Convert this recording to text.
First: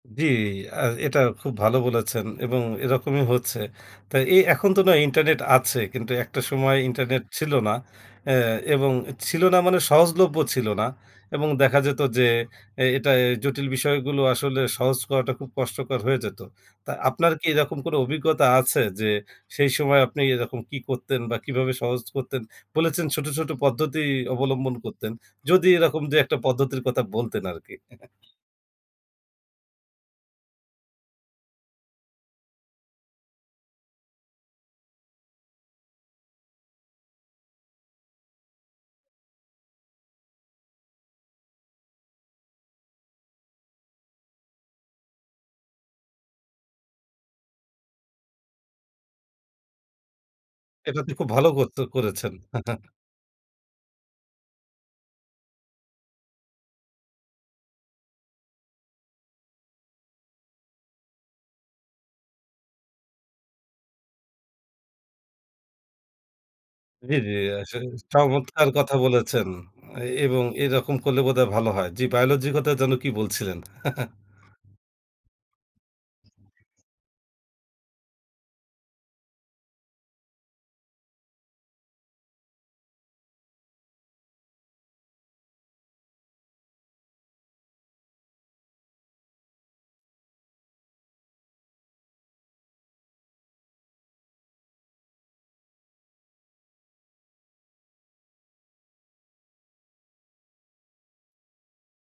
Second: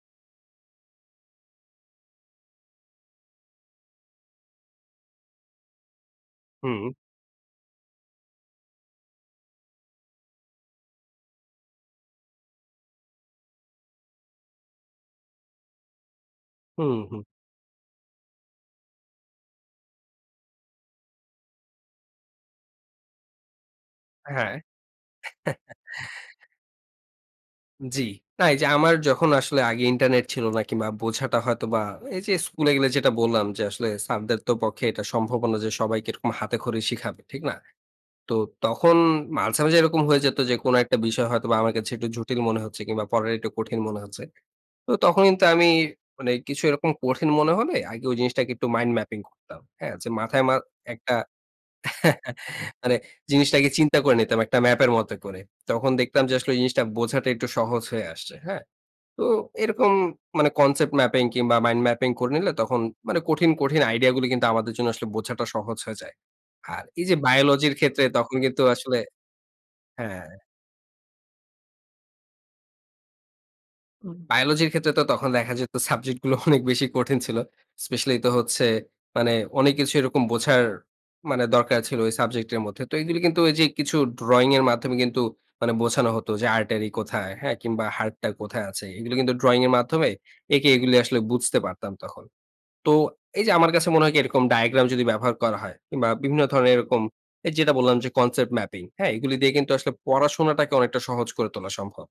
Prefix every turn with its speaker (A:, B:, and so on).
A: জি, অ্যা এটা খুব ভালো বলেছেন, এবং এরকমই হচ্ছে। তো এই এখন তো নয় ইন্টারনেট আছে কিন্তু একটা সময়
B: হুম।
A: ইন্টারনেট ছিল না অ্যা এবং ছিল না মানে সহজলভ্য ছিল না। এবং দেখা যেত যে, এ এটা জটিল বিষয়গুলো আসলে সহজ করাটা খুব কষ্টকর হয়ে যেত। তা
B: হুম, হুম।
A: আপনার কি এরকম কোনো অভিজ্ঞতা আছে? যে, সেই সময় আপনি এরকম কী করতেন বা কীভাবে সহজ করতেন বলেছেন, ছোট, ছোট পদ্ধতি
B: হ্যাঁ।
A: অবলম্বন করতেন। যদি এরকম ২-১ টা যে, একটা পদ্ধতির কথা বলতেন আরকি।
B: জি। না এই যে, আমার যখন আসলে আগে ইন্টারনেট ছিল না কিংবা বোঝাটা হয়তো বা এই যে, স্কুলে গেলে যেটা বললাম, যে, আসলে স্যারদেরতো পক্ষে এটা সম্ভবও না যে, সবাইকে এরকম হাতেখড়ি শিখাবে। ঠিক না? তো তখন মাঝে, মাঝে এরকম হয়ে যেত যে, কোন একটা বিষয় হয়তো বা আমার কাছে একটু জটিল মনে হচ্ছে কিংবা পড়াটা একটু কঠিন মনে হচ্ছে। তো তখন কিন্তু আমি মানে কিছু এরকম কঠিন মনে হলে আগে ওই জিনিসটাকে একটু mind mapping করতাম। হ্যাঁ, যে, মাথায় মা
A: এটা তো
B: একটা
A: খুব ভালো করতো করেছেন।
B: মানে জিনিসটাকে চিন্তা করে নিতাম একটা ম্যাপের মতো করে। তখন দেখতাম যে, আসলে এই জিনিসটা বোঝাটা একটু সহজ হয়ে আসছে। হ্যাঁ? তো এরকম মানে concept mapping কিংবা mind mapping করে নিলে তখন মানে কঠিন, কঠিন আইডিয়া গুলি কিন্তু আমাদের জন্য আসলে বোঝাটা সহজ হয়ে যায়। আর এই
A: জি,
B: যে,
A: জি, আস
B: বায়োলজির ক্ষেত্রে তখন কিন্তু
A: চমৎকার কথা
B: আসলে
A: বলেছেন! অ্যা
B: হ্যাঁ।
A: এবং এরকম করলে বোধহয় ভালো হয়। জি, বায়োলজি কথা যেন কি বলছিলেন?
B: বায়োলজির ক্ষেত্রে তো তখন দেখা যেত সাবজেক্ট গুলো অনেক বেশি কঠিন ছিল। স্পেশালি তো হচ্ছে মানে অনেক কিছু এরকম বোঝার মানে দরকার ছিল ওই সাবজেক্ট এর মধ্যে। তো এইগুলি কিন্তু ওইযে কিছু ড্রয়িং এর মাধ্যমে কিন্তু মানে বোঝানো হতো যে, artery কোথায়? হ্যাঁ, কিংবা হার্টটা কোথায় আছে। এইগুলি কিন্তু ড্রয়িং এর মাধ্যমে এঁকে এইগুলি আসলে বুঝতে পারতাম তখন। তো এই যে, আমার কাছে মনে হয় কি এরকম ডায়াগ্রাম যদি ব্যবহার করা হয় কিনবা বিভিন্ন ধরনের এরকম এই যেটা বললাম যে, concept mapping হ্যাঁ? এইগুলি দিয়ে কিন্তু আসলে পড়াশোনাটাকে অনেকটা সহজ করে তোলা সম্ভব।